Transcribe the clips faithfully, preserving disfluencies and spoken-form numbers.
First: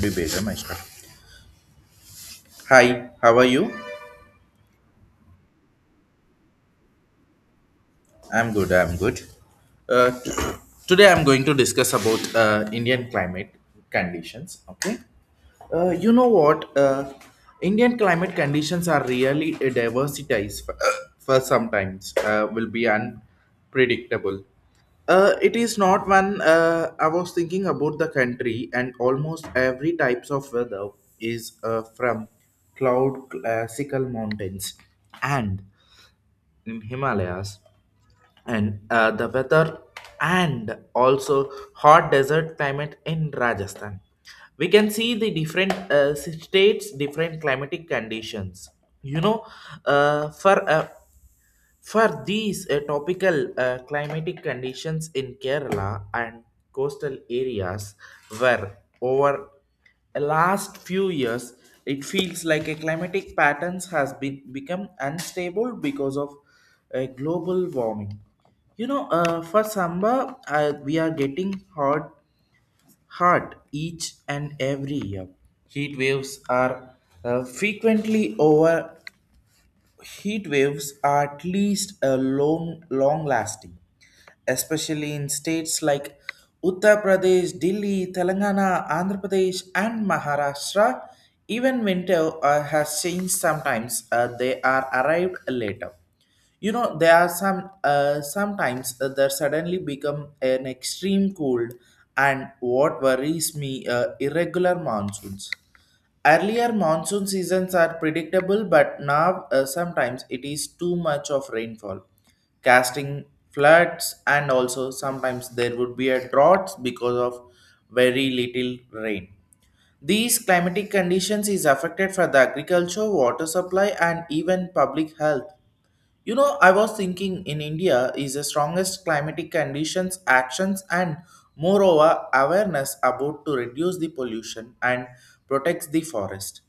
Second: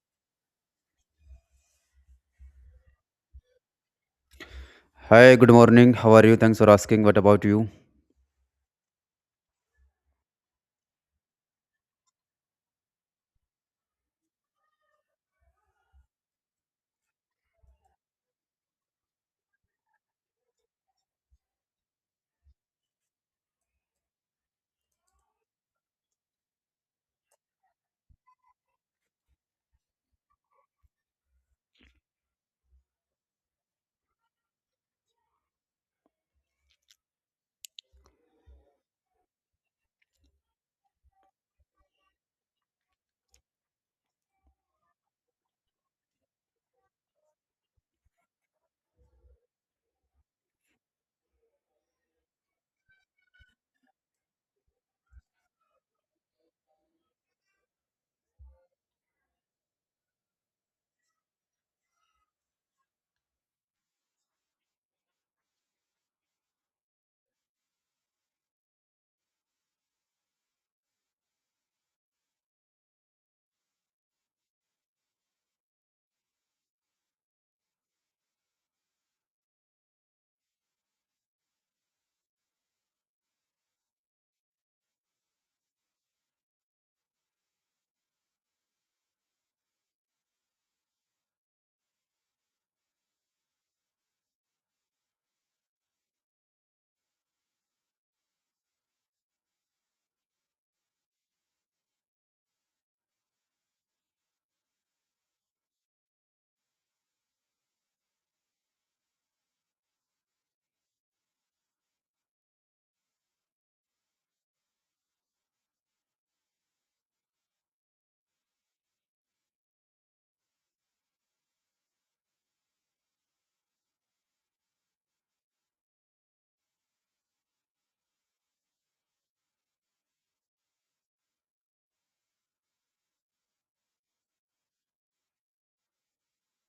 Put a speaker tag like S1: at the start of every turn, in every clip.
S1: Be better, my Hi, how are you?
S2: Hi, good morning. How are you? Thanks for asking. What about you?
S1: I'm good. I'm good. Uh, t- Today I'm going to discuss about uh, Indian climate conditions. Okay. Uh, you know what? Uh, Indian climate conditions are really uh, diversities for, for sometimes uh, will be unpredictable. Uh, it is not one. Uh, I was thinking about the country, and almost every types of weather is uh, from cloud classical mountains and in Himalayas and uh, the weather, and also hot desert climate in rajasthan. We can see the different uh, states different climatic conditions, you know uh, for a for these uh, topical uh, climatic conditions in Kerala and coastal areas. Were over the last few years, it feels like a climatic patterns has been become unstable because of uh, global warming. You know, uh, for summer, uh, we are getting hot, hot each and every year. Heat waves are uh, frequently over. Heat waves are at least a long, long lasting, especially in states like Uttar Pradesh, Delhi, Telangana, Andhra Pradesh, and Maharashtra. Even winter uh, has changed sometimes, uh, they are arrived later. You know, there are some uh, sometimes uh, they suddenly become an extreme cold, and what worries me uh, irregular monsoons. Earlier monsoon seasons are predictable, but now uh, sometimes it is too much of rainfall, casting floods, and also sometimes there would be a drought because of very little rain. These climatic conditions is affected for the agriculture, water supply, and even public health. You know, I was thinking in India is the strongest climatic conditions, actions, and moreover awareness about to reduce the pollution and protects the forest.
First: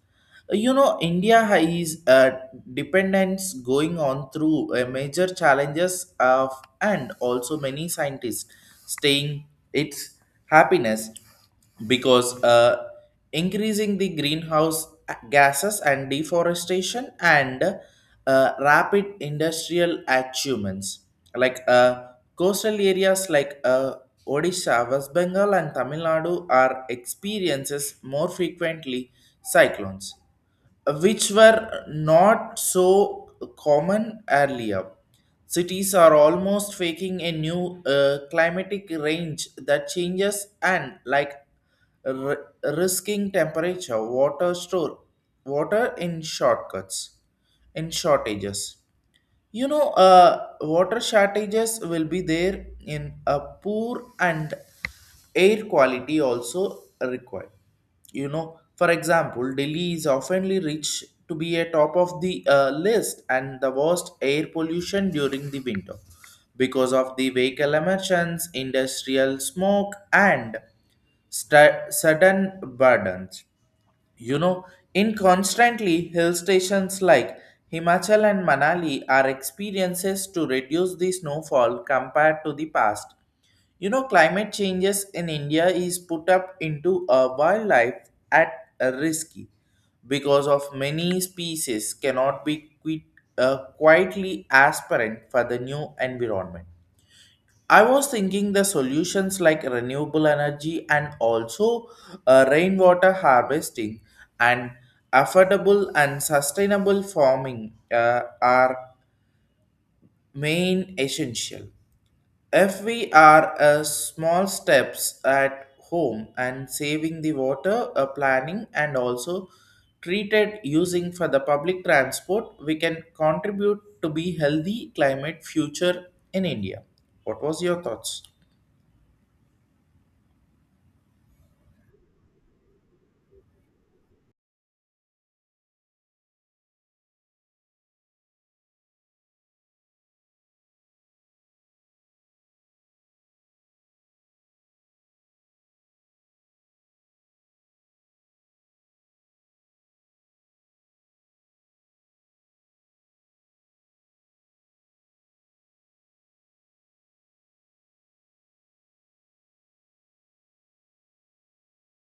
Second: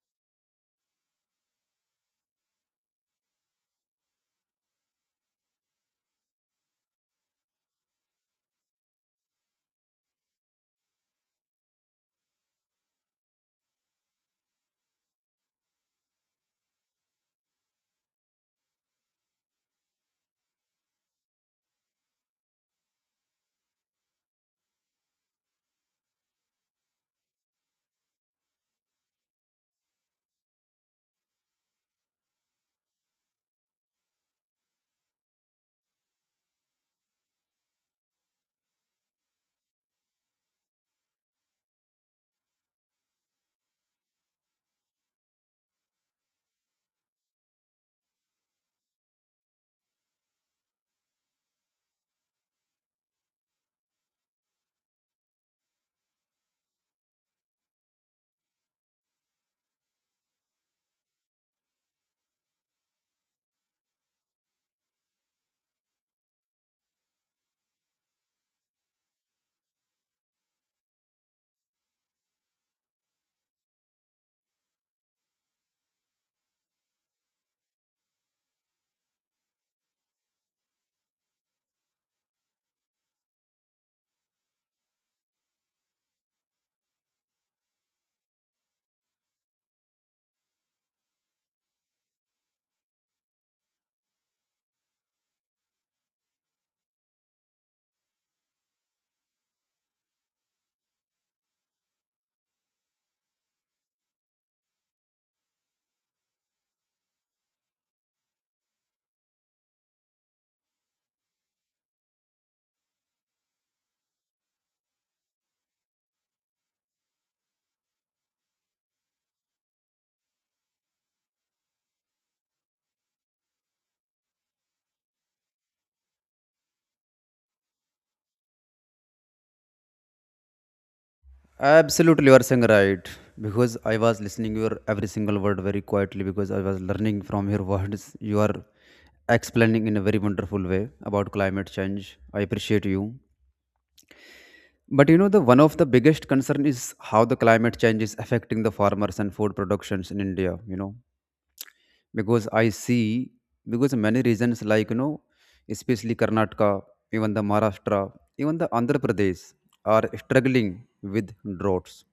S1: You know, India is uh, dependence going on through uh, major challenges of, and also many scientists staying its happiness because uh, increasing the greenhouse gases and deforestation and uh, rapid industrial achievements like uh, coastal areas like uh, Odisha, West Bengal, and Tamil Nadu are experiences more frequently cyclones, which were not so common earlier. Cities are almost faking a new uh, climatic range that changes and like r- risking temperature, water store, water in shortcuts, in shortages. You know, uh, water shortages will be there in a poor and air quality also required. You know, for example, Delhi is oftenly rich to be a top of the uh, list and the worst air pollution during the winter because of the vehicle emissions, industrial smoke, and stu- sudden burdens. You know, in constantly hill stations like Himachal and Manali are experiences to reduce the snowfall compared to the past. You know, climate changes in India is put up into a wildlife at a risky because of many species cannot be quit, uh, quietly aspirant for the new environment. I was thinking the solutions like renewable energy and also uh, rainwater harvesting and affordable and sustainable farming uh, are main essential. If we are uh, small steps at home and saving the water, uh, planning and also treated using for the public transport, we can contribute to be healthy climate future in India. What was your thoughts?
S2: Absolutely, you are saying right. Because I was listening your every single word very quietly because I was learning from your words. You are explaining in a very wonderful way about climate change. I appreciate you. But you know the one of the biggest concern is how the climate change is affecting the farmers and food productions in India, you know. because I see because many regions like you know, especially Karnataka, even the Maharashtra, even the Andhra Pradesh are struggling with droughts,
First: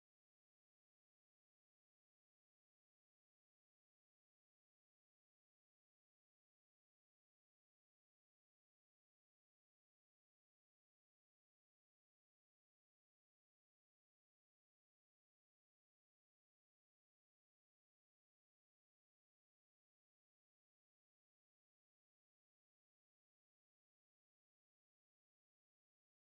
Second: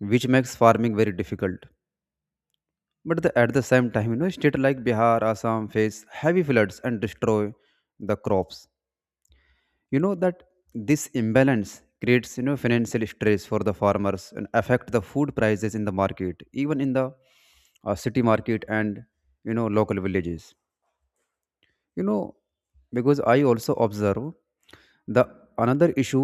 S2: which makes farming very difficult. But the, at the same time, you know, state like Bihar, Assam face heavy floods and destroy the crops. You know that this imbalance creates you know financial stress for the farmers and affect the food prices in the market, even in the uh, city market and you know local villages you know because I also observe the another issue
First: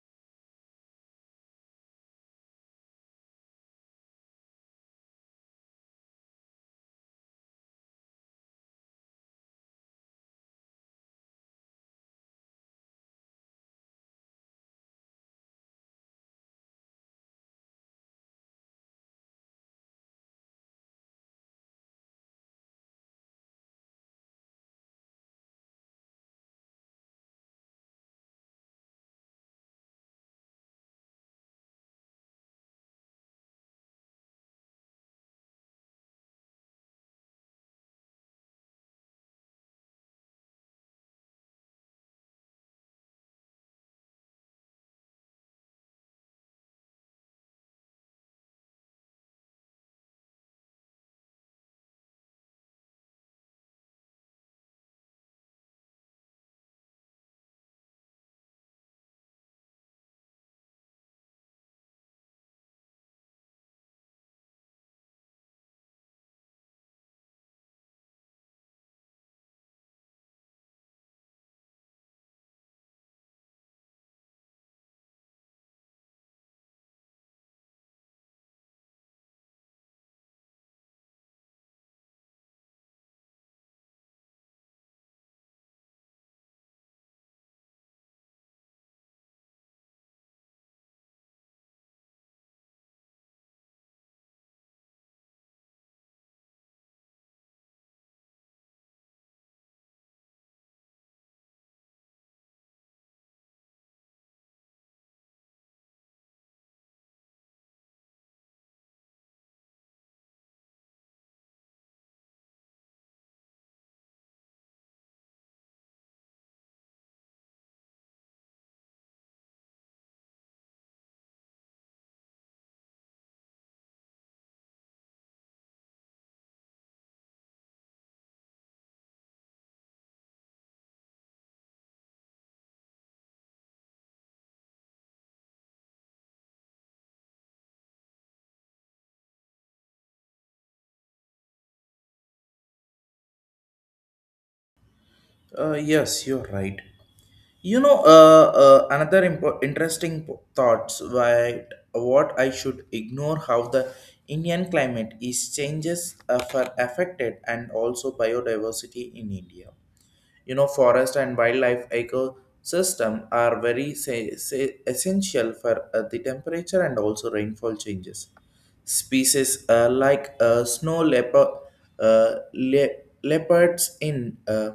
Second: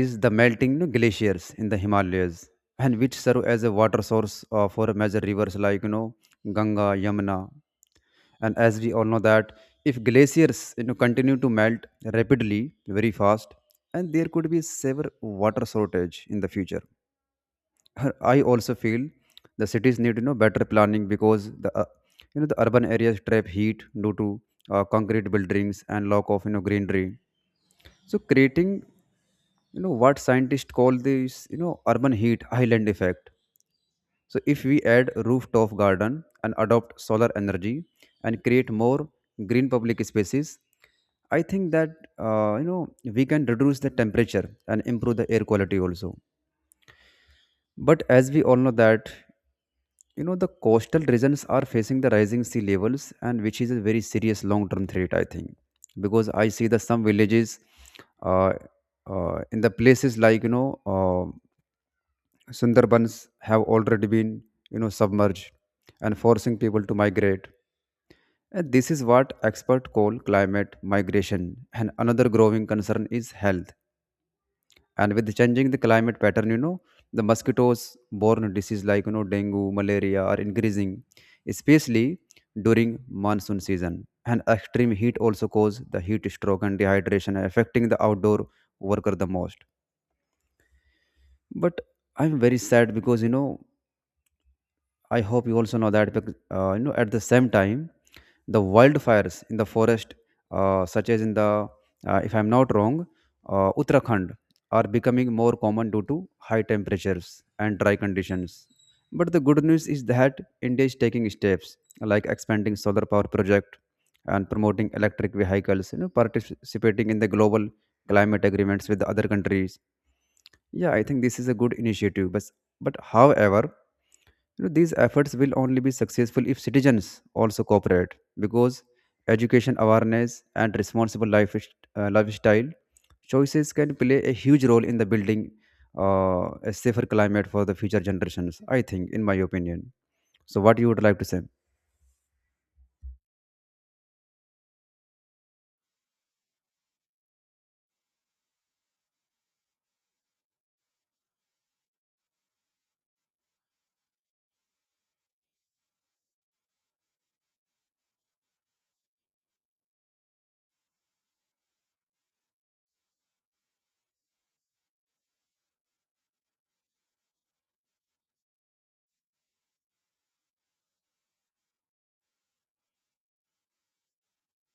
S2: is the melting you know, glaciers in the Himalayas and which serve as a water source uh, for major rivers like you know Ganga Yamuna. And as we all know that if glaciers you know continue to melt rapidly very fast, and there could be severe water shortage in the future. her- I also feel the cities need you know better planning because the uh, you know the urban areas trap heat due to uh, concrete buildings and lack of you know greenery. So creating you know what scientists call this you know urban heat island effect. So if we add rooftop garden and adopt solar energy and create more green public spaces, I think that uh, you know we can reduce the temperature and improve the air quality also. But as we all know that, you know, the coastal regions are facing the rising sea levels, and which is a very serious long-term threat, I think, because I see that some villages, uh, uh, in the places like you know, uh, Sundarbans have already been you know submerged, and forcing people to migrate. And this is what experts call climate migration, and another growing concern is health. And with changing the climate pattern you know the mosquitoes borne disease like you know dengue malaria are increasing, especially during monsoon season. And extreme heat also cause the heat stroke and dehydration affecting the outdoor worker the most. But I'm very sad because you know I hope you also know that bec- uh, you know at the same time, the wildfires in the forest, uh, such as in the uh, if I'm not wrong, uh, Uttarakhand are becoming more common due to high temperatures and dry conditions. But the good news is that India is taking steps like expanding solar power project and promoting electric vehicles, you know, participating in the global climate agreements with the other countries. Yeah, I think this is a good initiative. But but however, you know, these efforts will only be successful if citizens also cooperate because education awareness and responsible life, uh, lifestyle choices can play a huge role in the building uh, a safer climate for the future generations, I think, in my opinion. So what you would like to say?
S1: Uh, yes, you're right. You know, uh, uh, another impo- interesting po- thoughts why what I should ignore how the Indian climate is changes uh, for affected and also biodiversity in India. You know, forest and wildlife ecosystem are very say, say, essential for uh, the temperature and also rainfall changes. Species uh, like uh, snow leopard, uh, le- leopards in uh,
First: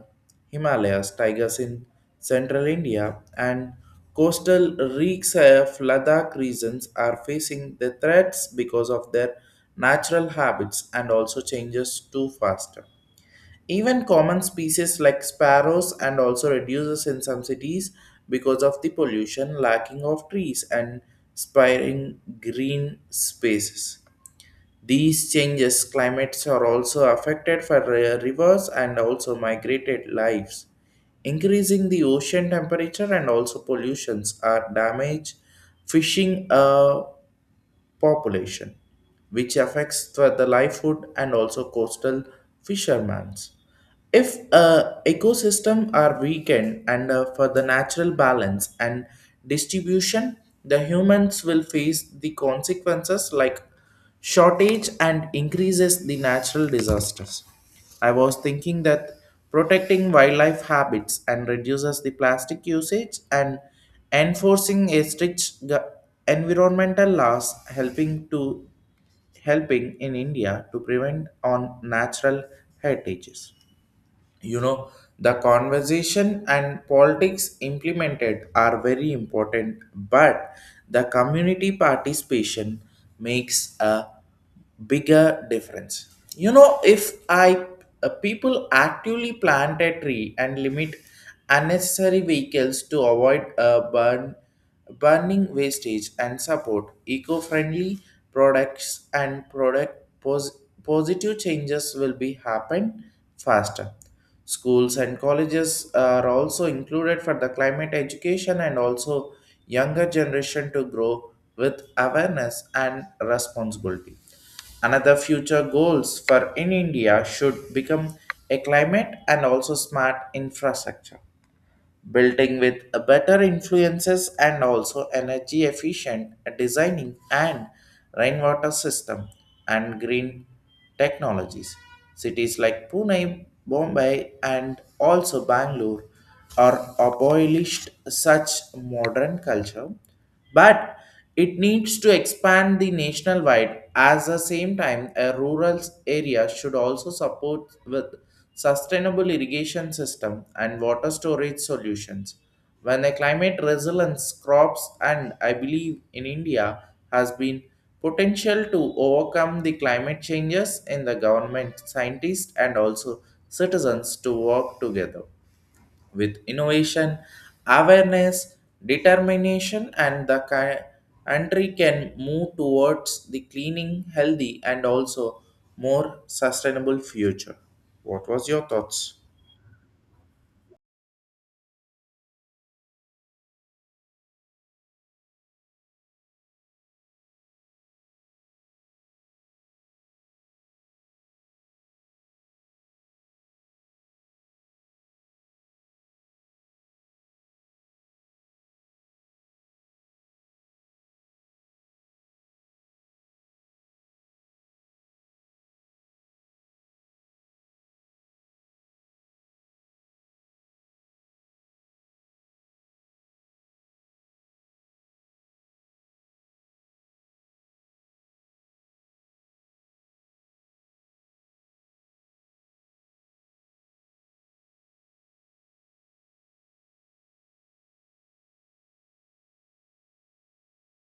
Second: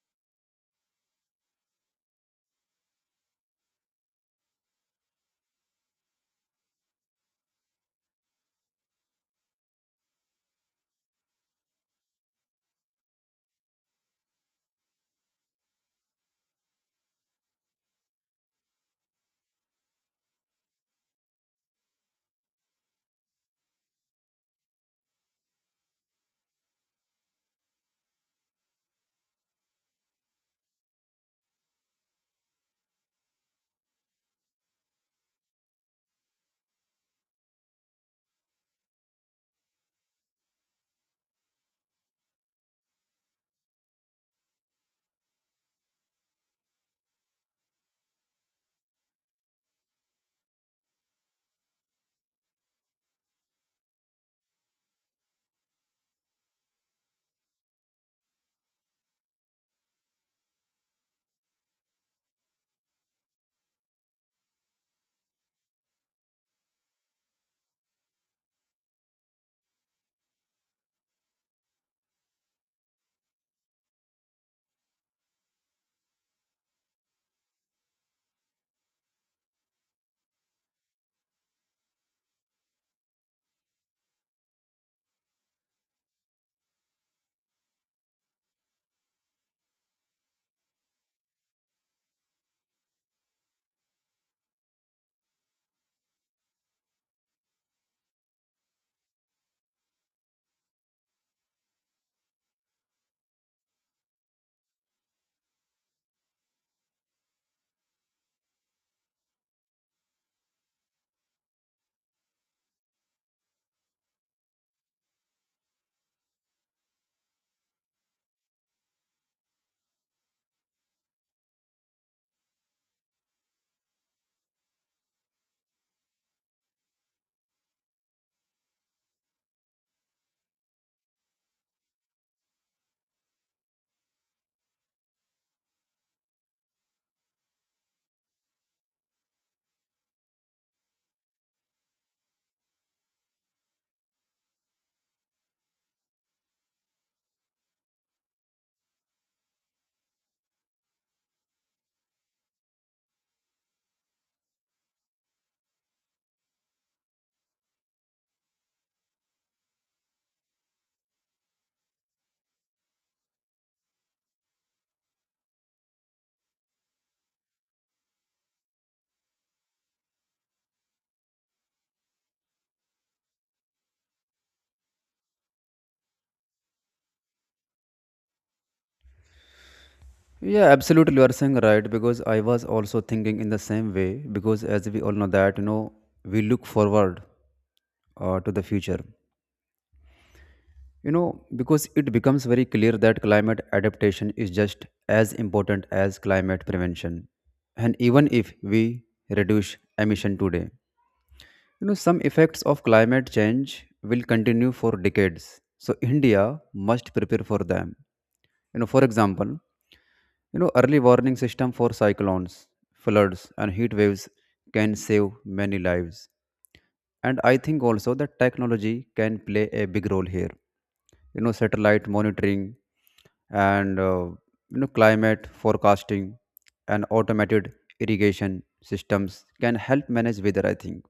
S1: Himalayas, tigers in central India, and coastal reeks of Ladakh regions are facing the threats because of their natural habits and also changes too fast. Even common species like sparrows and also reduces in some cities because of the pollution, lacking of trees and spiring green spaces. These changes climates are also affected for uh, rivers and also migrated lives. Increasing the ocean temperature and also pollutions are damage fishing uh, population, which affects the, the livelihood and also coastal fishermen. If uh, ecosystem are weakened and uh, for the natural balance and distribution, the humans will face the consequences like shortage and increases the natural disasters. I was thinking that protecting wildlife habits and reduces the plastic usage and enforcing a strict gu- environmental laws helping to helping in India to prevent on natural heritages. You know, the conversation and politics implemented are very important, but the community participation makes a bigger difference. You know, if I uh, people actively plant a tree and limit unnecessary vehicles to avoid a burn burning wastage and support eco-friendly products and product pos- positive changes will be happen faster. Schools and colleges are also included for the climate education and also younger generation to grow with awareness and responsibility. Another future goals for in India should become a climate and also smart infrastructure building with a better influences and also energy efficient designing and rainwater system and green technologies. Cities like Pune, Bombay, and also Bangalore are abolished such modern culture, but it needs to expand the national wide as the same time a rural area should also support with sustainable irrigation system and water storage solutions when a climate resilience crops. And I believe in India has been potential to overcome the climate changes in the government scientists and also citizens to work together with innovation, awareness, determination, and the ki- country can move towards the cleaning, healthy, and also more sustainable future. What was your thoughts?
S2: Yeah, absolutely, you are saying right, because I was also thinking in the same way because as we all know that you know we look forward uh, to the future. You know, because it becomes very clear that climate adaptation is just as important as climate prevention. And even if we reduce emission today, you know, some effects of climate change will continue for decades. So India must prepare for them. You know, for example, you know, early warning system for cyclones, floods and heat waves can save many lives. And I think also that technology can play a big role here. You know, satellite monitoring and uh, you know climate forecasting and automated irrigation systems can help manage weather, I think.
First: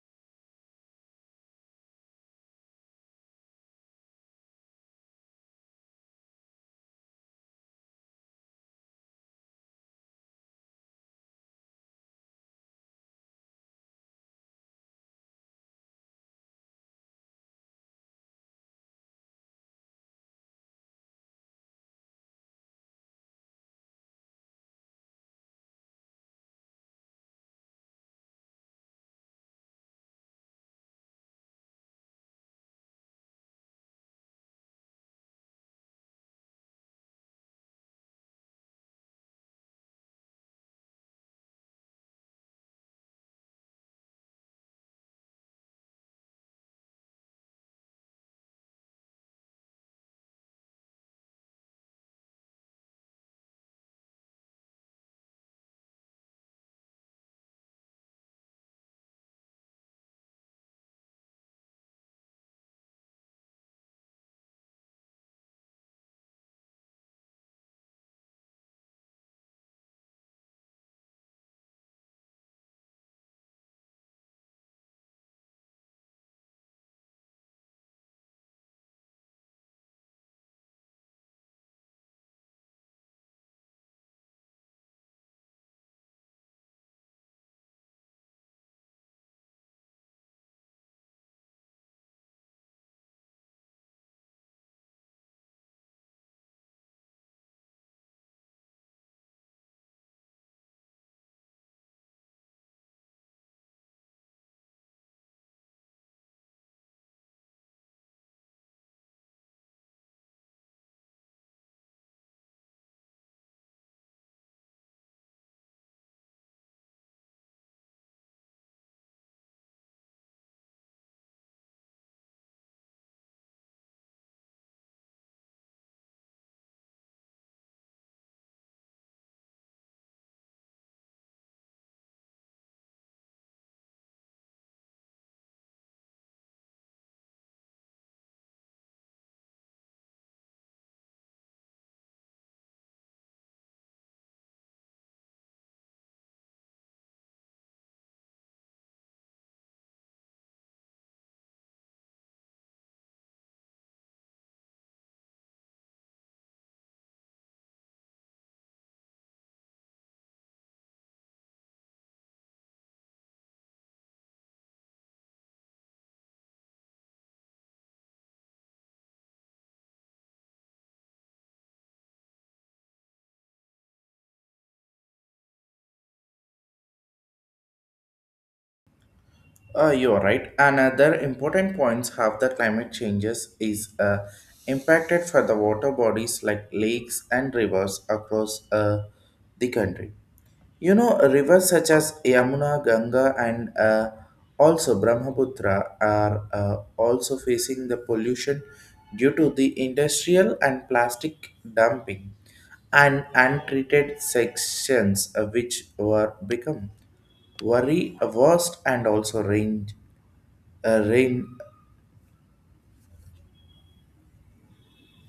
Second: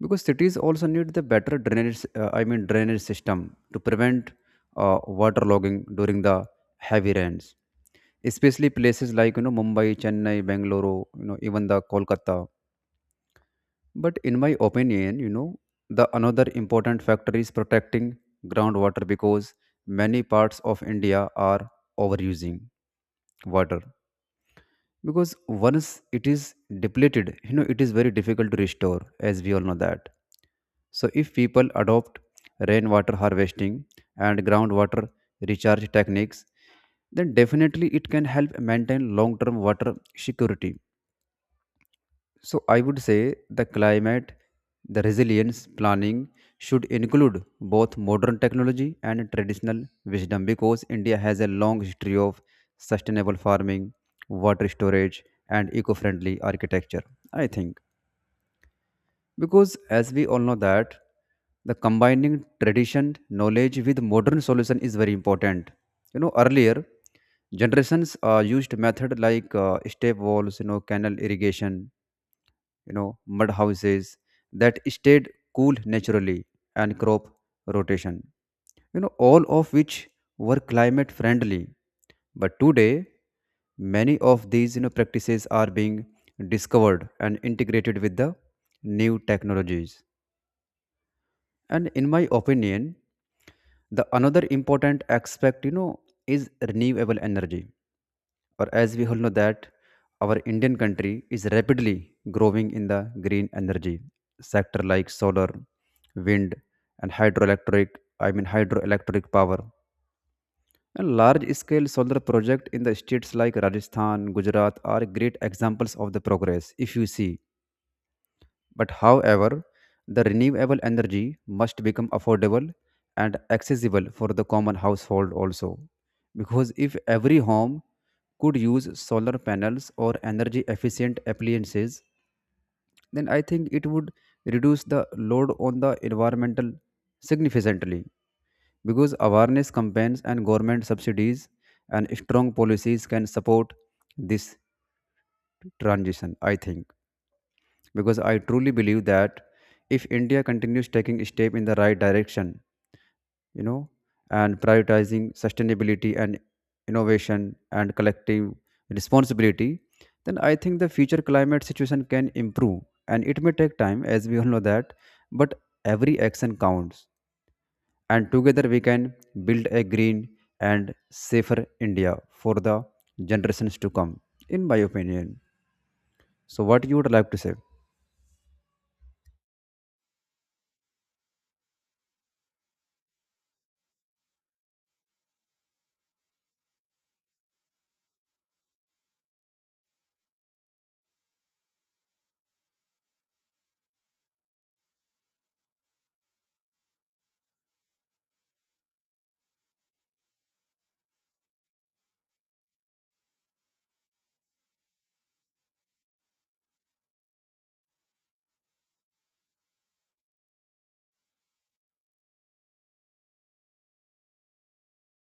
S2: Because cities also need the better drainage. Uh, I mean drainage system to prevent uh, water during the heavy rains. Especially places like you know Mumbai, Chennai, Bangalore, you know even the Kolkata. But in my opinion, you know, the another important factor is protecting groundwater because many parts of India are overusing water. Because once it is depleted, you know, it is very difficult to restore, as we all know that. So if people adopt rainwater harvesting and groundwater recharge techniques, then definitely it can help maintain long-term water security. So I would say the climate, the resilience planning should include both modern technology and traditional wisdom because India has a long history of sustainable farming, water storage and eco-friendly architecture, I think. Because as we all know that the combining tradition knowledge with modern solution is very important. You know earlier generations uh, used method like uh, step walls, you know canal irrigation, you know mud houses that stayed cool naturally and crop rotation, you know, all of which were climate friendly. But today many of these you know practices are being discovered and integrated with the new technologies. And in my opinion the another important aspect you know is renewable energy, or as we all know that our Indian country is rapidly growing in the green energy sector like solar, wind and hydroelectric. I mean hydroelectric power and large scale solar project in the states like Rajasthan Gujarat are great examples of the progress if you see. But however, the renewable energy must become affordable and accessible for the common household also. Because if every home could use solar panels or energy efficient appliances, then I think it would reduce the load on the environmental significantly. Because awareness campaigns and government subsidies and strong policies can support this transition, I think. Because I truly believe that if India continues taking step in the right direction, you know, and prioritizing sustainability and innovation and collective responsibility, then I think the future climate situation can improve. And it may take time, as we all know that, but every action counts. And together we can build a green and safer India for the generations to come, in my opinion. So, what you would like to say?
S1: Uh, you're right. Another important points have the climate changes is uh, impacted for the water bodies like lakes and rivers across uh, the country. You know, rivers such as Yamuna, Ganga, and uh, also Brahmaputra are uh, also facing the pollution due to the industrial and plastic dumping and untreated sections uh, which were become worry worst and also rain uh, rain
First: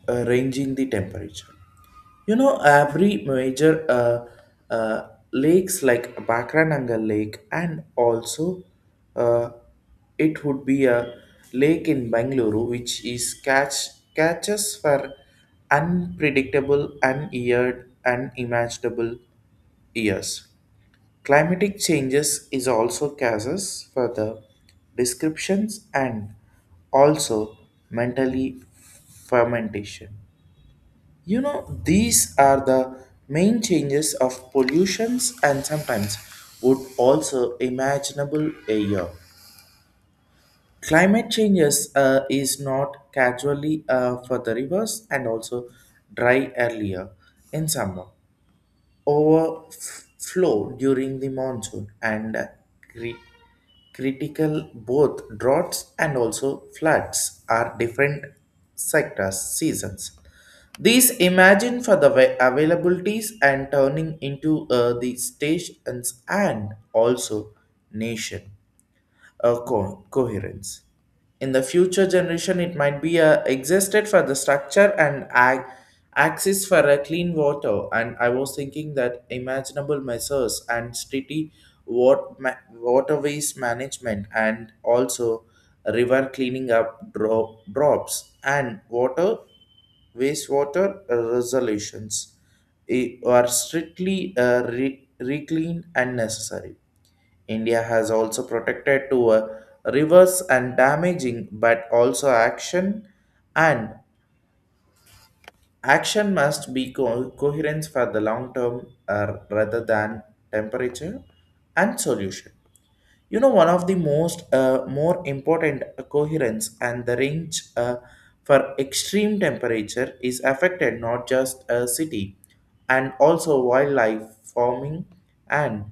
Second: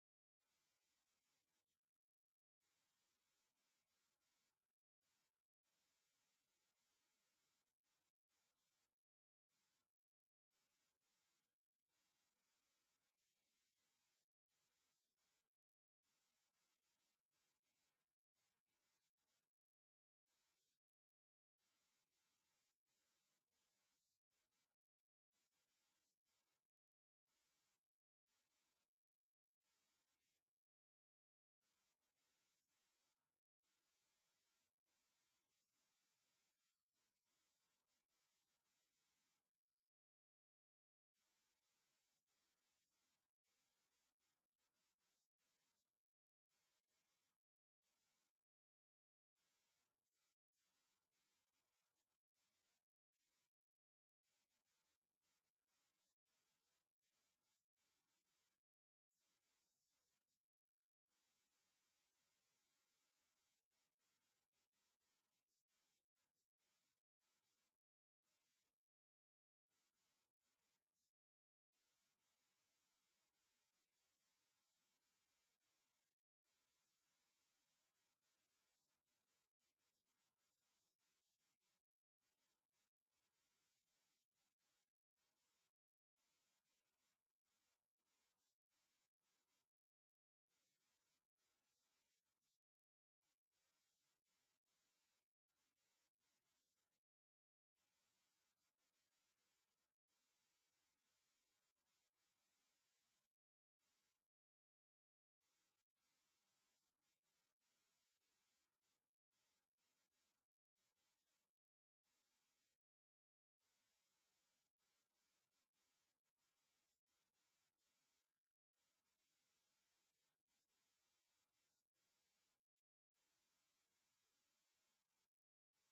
S1: uh, ranging the temperature. You know, every major uh, uh, lakes like Bakrananga Lake and also uh, it would be a lake in Bangalore which is catch catches for unpredictable, uneared, unimaginable years. Climatic changes is also causes for the descriptions and also mentally fermentation. You know, these are the main changes of pollutions and sometimes would also imaginable air. Climate changes uh, is not casually uh, for the rivers and also dry earlier in summer overflow during the monsoon and cri- critical both droughts and also floods are different sectors seasons. These imagine for the wa- availabilities and turning into uh, the stations and also nation uh, co- coherence. In the future generation, it might be uh, existed for the structure and ag- access for a clean water. And I was thinking that imaginable measures and city wat- ma- waterways management and also river cleaning up dro- drops and water wastewater uh, resolutions i- are strictly uh, re- reclaimed and necessary. India has also protected to uh, rivers and damaging, but also action and action must be co- coherence for the long term uh, rather than temperature and solution. You know, one of the most uh, more important coherence and the range uh, for extreme temperature is affected not just a city and also wildlife farming and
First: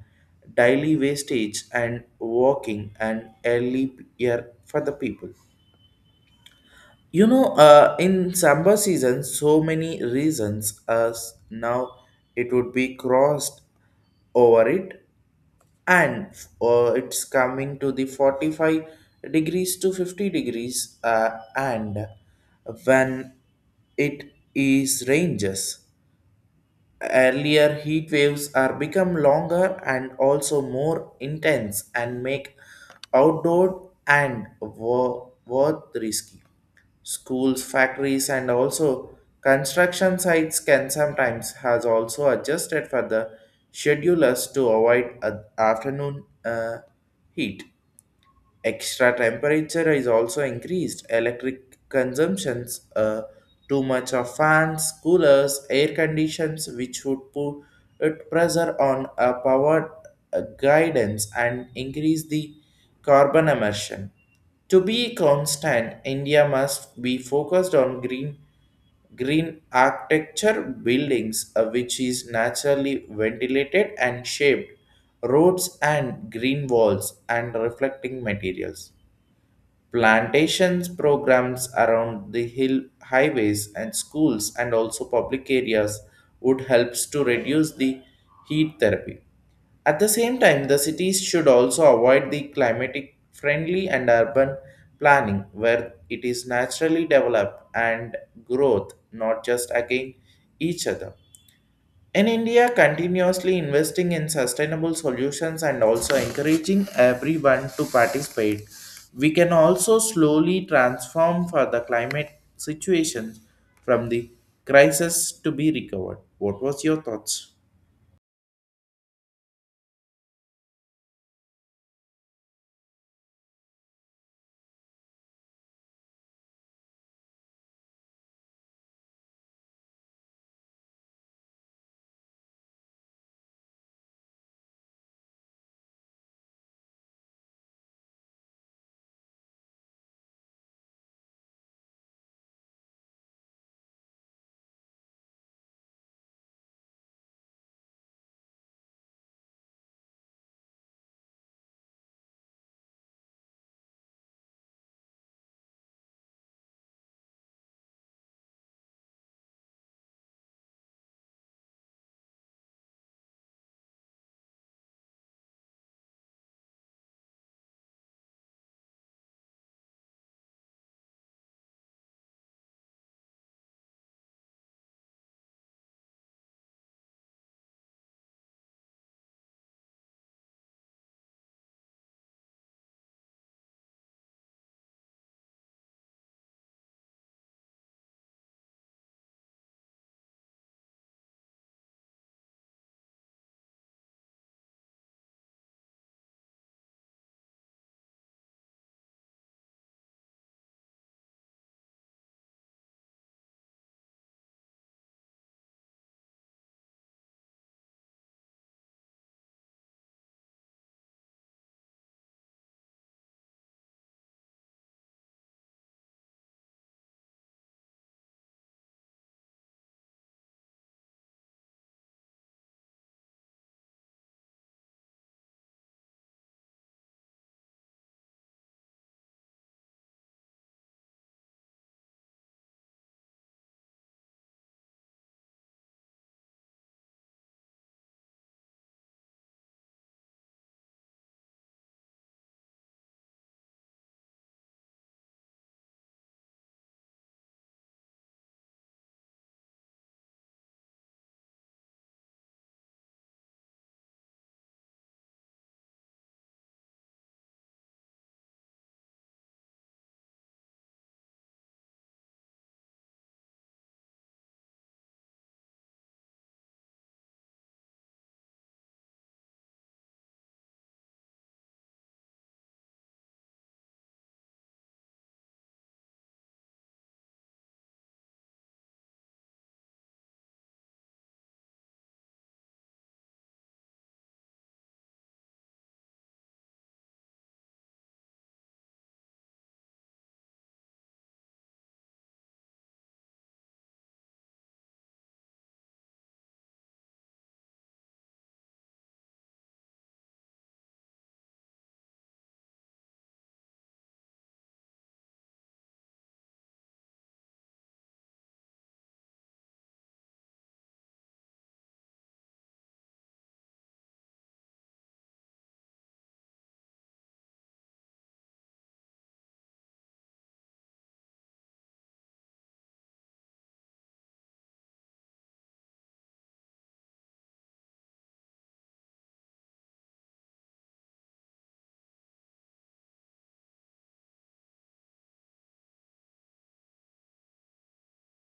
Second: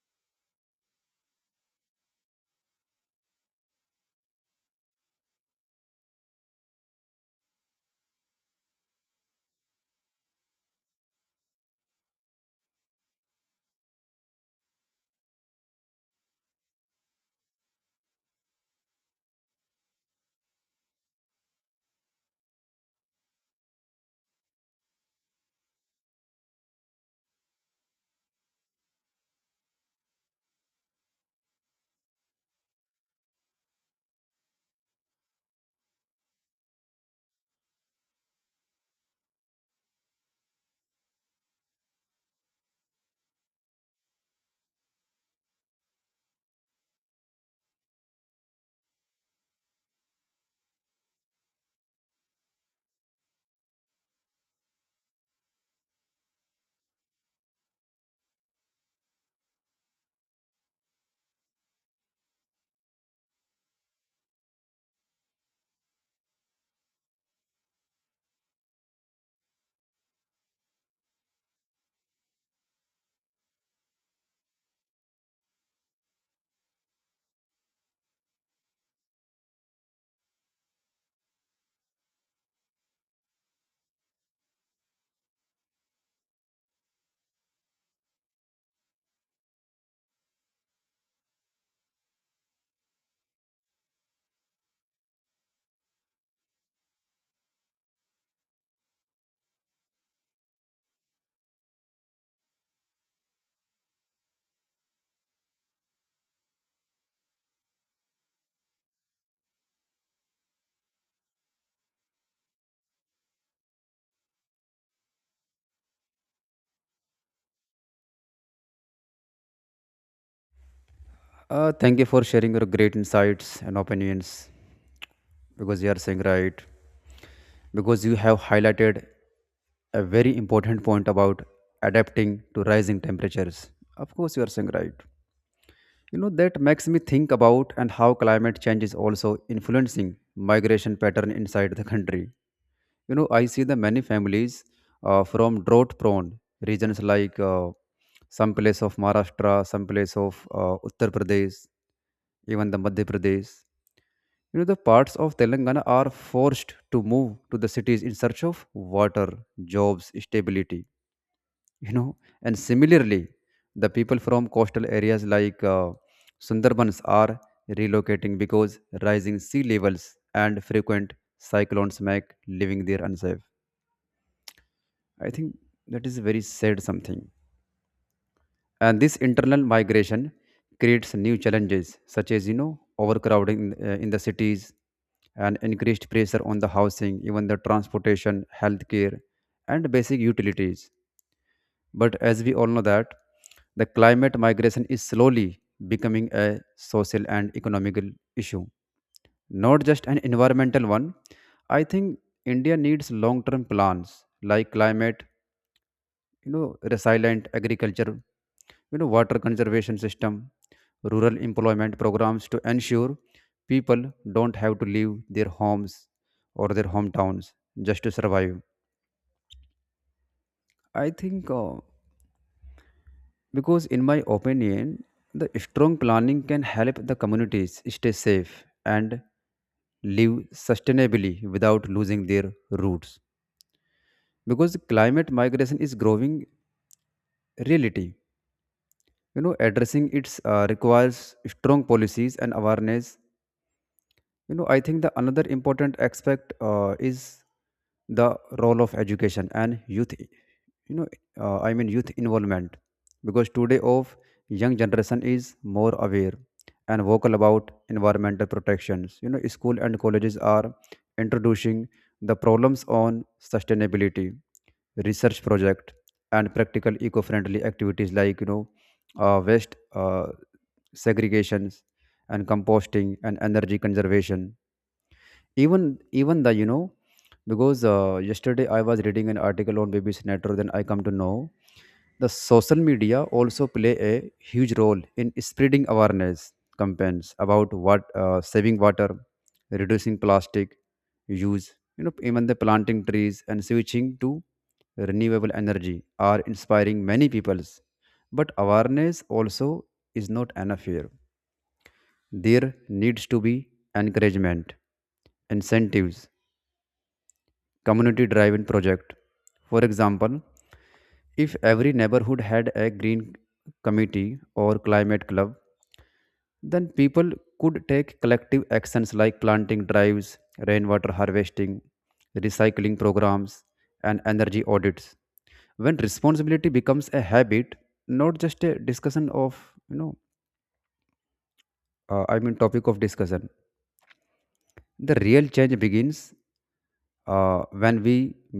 S1: daily wastage and walking and early year for the people. You know, uh, in summer season, so many reasons as now it would be crossed over it, and uh, it's coming to the forty-five degrees to fifty degrees uh, and when it is ranges earlier heat waves are become longer and also more intense and make outdoor and wo- worth risky. Schools, factories, and also construction sites can sometimes has also adjusted for the schedulers to avoid a- afternoon uh, heat. Extra temperature is also increased. Electric consumptions, uh, too much of fans, coolers, air conditions, which would put pressure on a power uh, guidance and increase the carbon emission. To be constant, India must be focused on green green architecture buildings uh, which is naturally ventilated and shaped roads and green walls and reflecting materials. Plantations programs around the hill highways and schools and also public areas would helps to reduce the heat therapy. At the same time, the cities should also avoid the climatic friendly and urban planning where it is naturally developed and growth, not just against each other. In India, continuously investing in sustainable solutions and also encouraging everyone to participate, we can also slowly transform for the climate situation from the crisis to be recovered. What was your thoughts?
S2: Uh, thank you for sharing your great insights and opinions because you are saying right. Because you have highlighted a very important point about adapting to rising temperatures. Of course, you are saying right. You know, that makes me think about and how climate change is also influencing migration pattern inside the country. You know I see the many families uh, from drought prone regions like uh, some place of Maharashtra, some place of uh, Uttar Pradesh, even the Madhya Pradesh, you know the parts of Telangana are forced to move to the cities in search of water, jobs stability, you know. And similarly, the people from coastal areas like uh, Sundarbans are relocating because rising sea levels and frequent cyclones make living there unsafe, I think. That is very sad something. And this internal migration creates new challenges such as you know overcrowding in, uh, in the cities, and increased pressure on the housing, even the transportation, healthcare, and basic utilities. But as we all know that the climate migration is slowly becoming a social and economical issue, not just an environmental one. I think India needs long-term plans like climate, you know, resilient agriculture, you know water conservation system, rural employment programs to ensure people don't have to leave their homes or their hometowns just to survive, I think. Uh, because in my opinion the strong planning can help the communities stay safe and live sustainably without losing their roots, because climate migration is growing reality. You know addressing it uh, requires strong policies and awareness. You know I think the another important aspect uh, is the role of education and youth. You know, uh, I mean youth involvement, because today of young generation is more aware and vocal about environmental protections. You know school and colleges are introducing the problems on sustainability, research project and practical eco-friendly activities like you know uh, waste uh, segregations and composting and energy conservation, even even the you know because uh, yesterday I was reading an article on B B C network, then I come to know the social media also play a huge role in spreading awareness campaigns about what uh, saving water, reducing plastic use, you know even the planting trees and switching to renewable energy are inspiring many peoples. But awareness also is not enough here. There needs to be encouragement, incentives, community driven project. For example, if every neighborhood had a green committee or climate club, then people could take collective actions like planting drives, rainwater harvesting, recycling programs, and energy audits. When responsibility becomes a habit, not just a discussion of, you know, uh, I mean, topic of discussion, the real change begins. Uh, when we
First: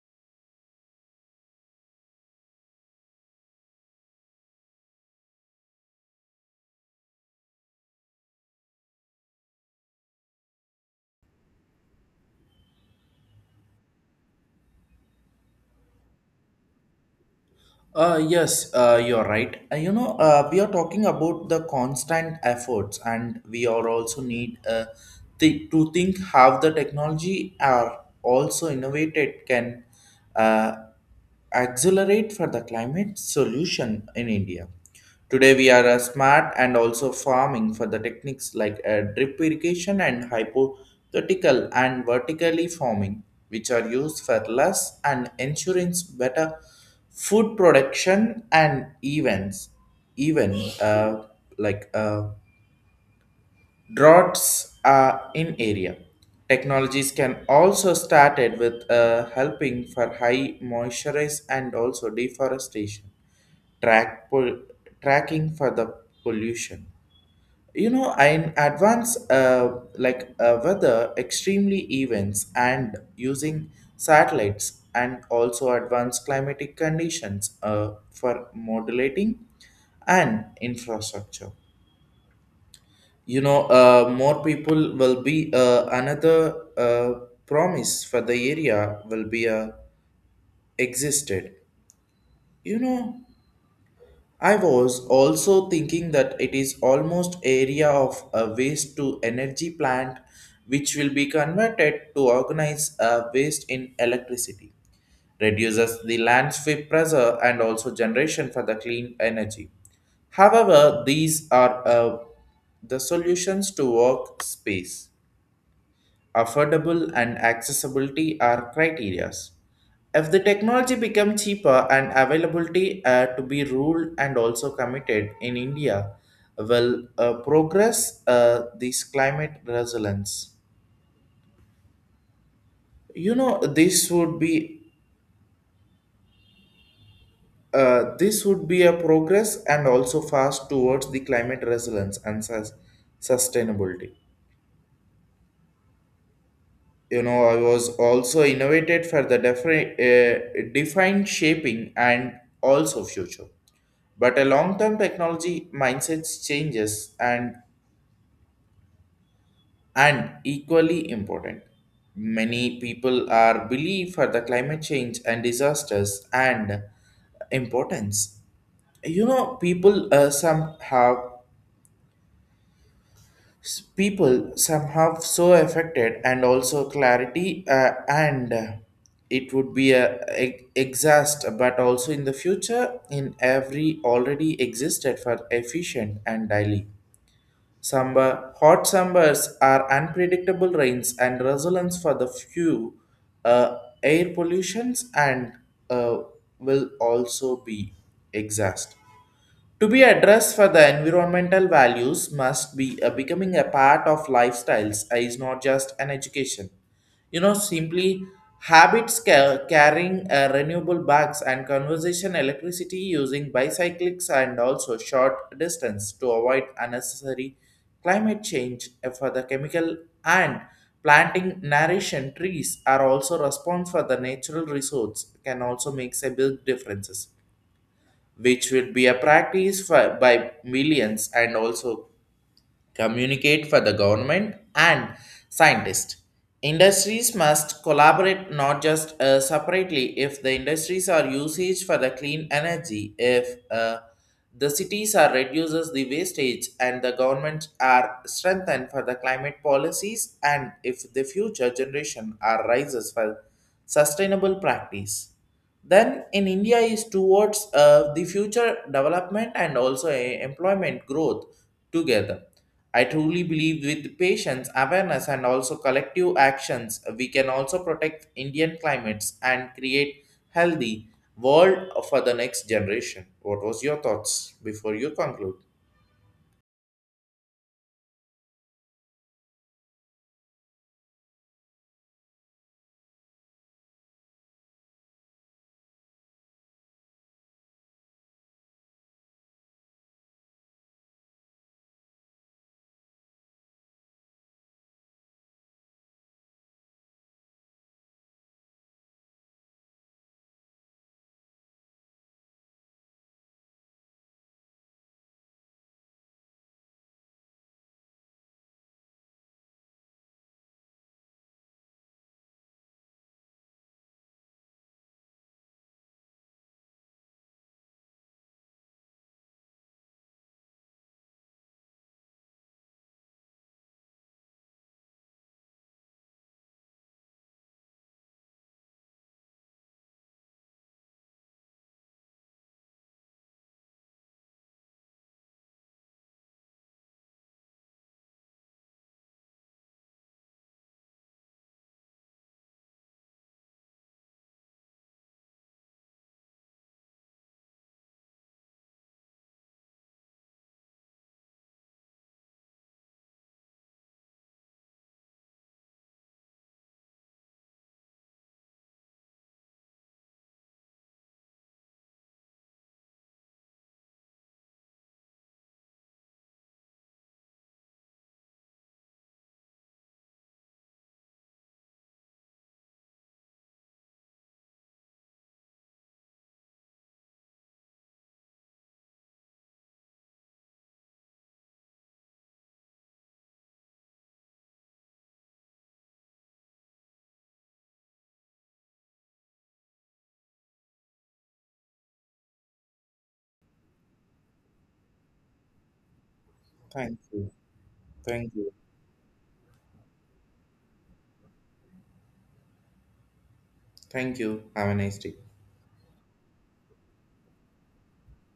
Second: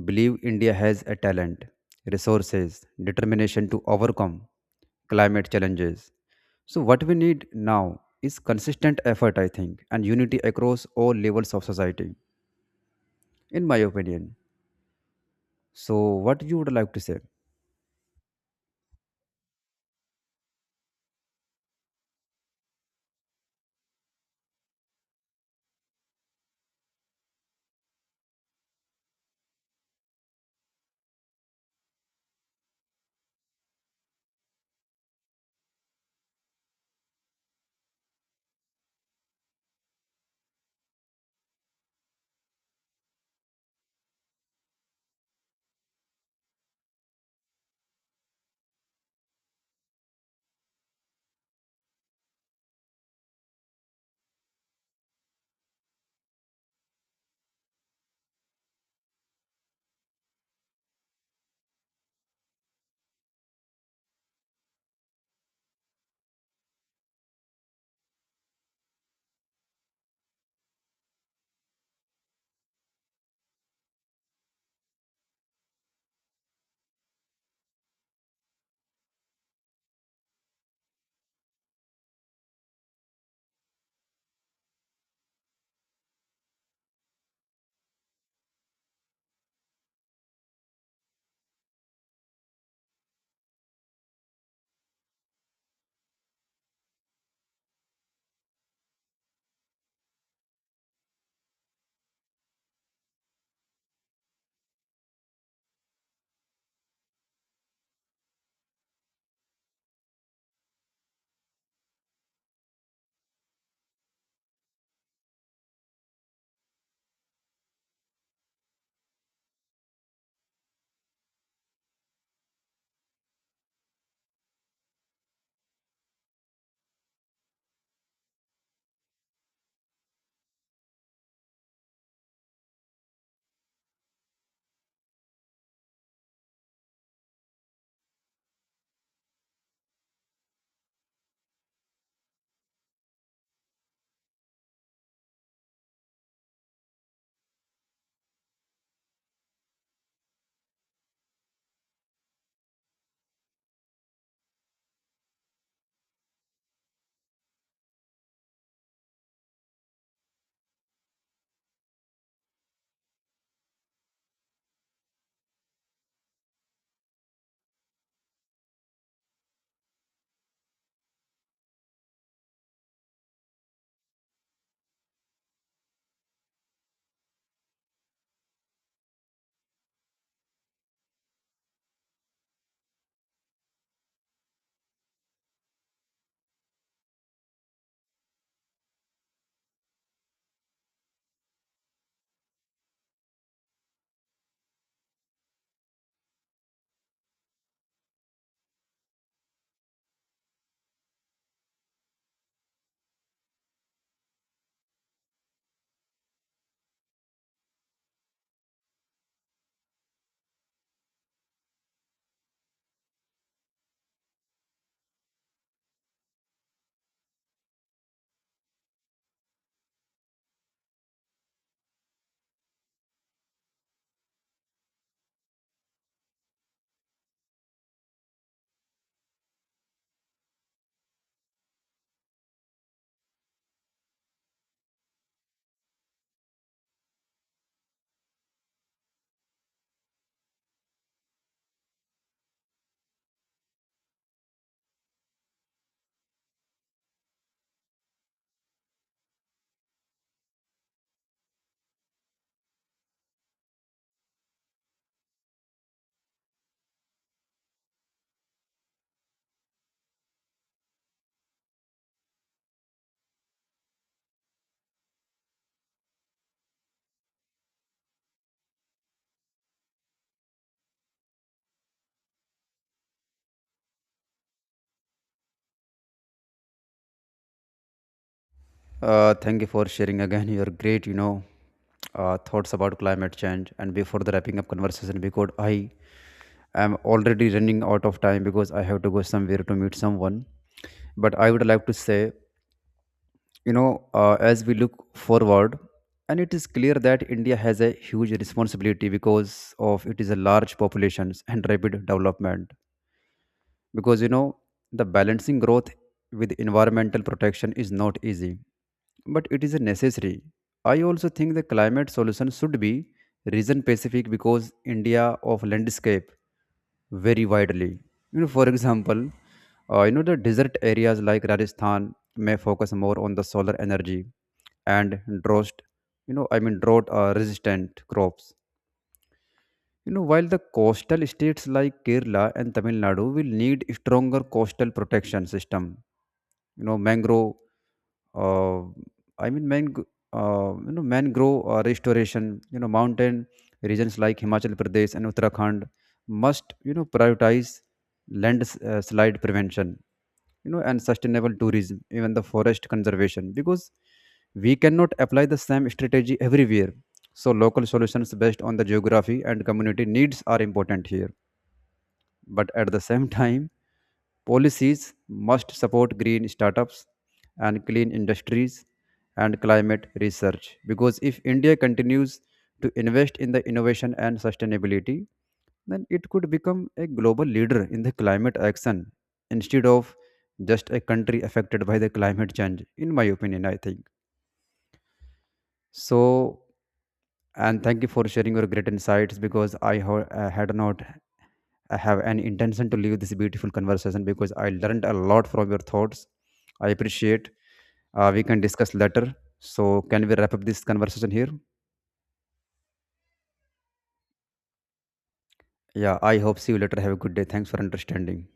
S2: believe India has a talent, resources, determination to overcome climate challenges. So, what we need now is consistent effort, I think, and unity across all levels of society, in my opinion. So, what you would like to say?
S1: Uh, yes, uh, you're right. Uh, you know, uh, we are talking about the constant efforts, and we are also need uh, th- to think how the technology are also innovated can uh, accelerate for the climate solution in India. Today we are uh, smart and also farming for the techniques like uh, drip irrigation and hypothetical and vertically farming, which are used for less and insurance better food production and events, even uh, like uh, droughts are in area. Technologies can also started with uh, helping for high moisturize and also deforestation, track pol- tracking for the pollution. You know, in advance, uh, like uh, weather extremely events and using satellites and also advanced climatic conditions uh, for modulating and infrastructure. You know, uh, more people will be uh, another uh, promise for the area will be uh, existed. You know, I was also thinking that it is almost area of a waste to energy plant which will be converted to organize a waste in electricity reduces the landscape pressure and also generation for the clean energy. However, these are uh, the solutions to work space affordable and accessibility are criteria. If the technology become cheaper and availability uh, to be ruled and also committed in India, will uh, progress uh, this climate resilience. You know, this would be uh, this would be a progress and also fast towards the climate resilience and sus- sustainability. You know, I was also innovated for the defi- uh, defined shaping and also future. But a long-term technology mindset changes and and equally important. Many people are believe for the climate change and disasters and importance. You know, people uh, somehow s- people somehow so affected and also clarity uh, and uh, it would be a, a exhaust but also in the future in every already existed for efficient and daily. Summer, hot summers are unpredictable rains and results for the few uh, air pollutions and uh, will also be exhaust. To be addressed for the environmental values must be uh, becoming a part of lifestyles uh, is not just an education. You know, simply habits ca- carrying uh, renewable bags and conversation electricity using bicycles and also short distance to avoid unnecessary climate change uh, for the chemical and planting nourishing trees are also response for the natural resource can also makes a big differences, which will be a practice for, by millions and also communicate for the government and scientists. Industries must collaborate not just uh, separately if the industries are usage for the clean energy, if uh, the cities are reduces the wastage and the governments are strengthened for the climate policies and if the future generation are rises for sustainable practice. Then in India is towards uh, the future development and also a- employment growth together. I truly believe with patience, awareness, and also collective actions, we can also protect Indian climates and create healthy world for the next generation. What was your thoughts before you conclude?
S2: Uh, thank you for sharing again your great, you know, uh, thoughts about climate change. And before the wrapping up conversation, because I am already running out of time because I have to go somewhere to meet someone. But I would like to say you know uh, as we look forward, and it is clear that India has a huge responsibility because of it is a large populations and rapid development. Because you know the balancing growth with environmental protection is not easy, but it is a necessary. I also think the climate solution should be region specific because India of landscape very widely. You know, for example, uh, you know the desert areas like Rajasthan may focus more on the solar energy and drought. You know, I mean drought uh, resistant crops. You know, while the coastal states like Kerala and Tamil Nadu will need stronger coastal protection system. You know, mangrove uh, I mean, man, g- uh, you know, mangrove uh, restoration, you know, mountain regions like Himachal Pradesh and Uttarakhand must, you know, prioritize land uh, slide prevention, you know, and sustainable tourism, even the forest conservation, because we cannot apply the same strategy everywhere. So local solutions based on the geography and community needs are important here, but at the same time, policies must support green startups and clean industries and climate research, because if India continues to invest in the innovation and sustainability, then it could become a global leader in the climate action instead of just a country affected by the climate change, in my opinion, I think. So, and thank you for sharing your great insights because I ho- uh, had not I have an intention to leave this beautiful conversation because I learned a lot from your thoughts. I
S1: Thank
S2: appreciate.
S1: you.
S2: Uh, we
S1: Thank
S2: can
S1: you.
S2: discuss later. So, can we wrap up this conversation here?
S1: Thank you. Have a nice day.
S2: Yeah, I hope see you later. Have a good day. Thanks for understanding.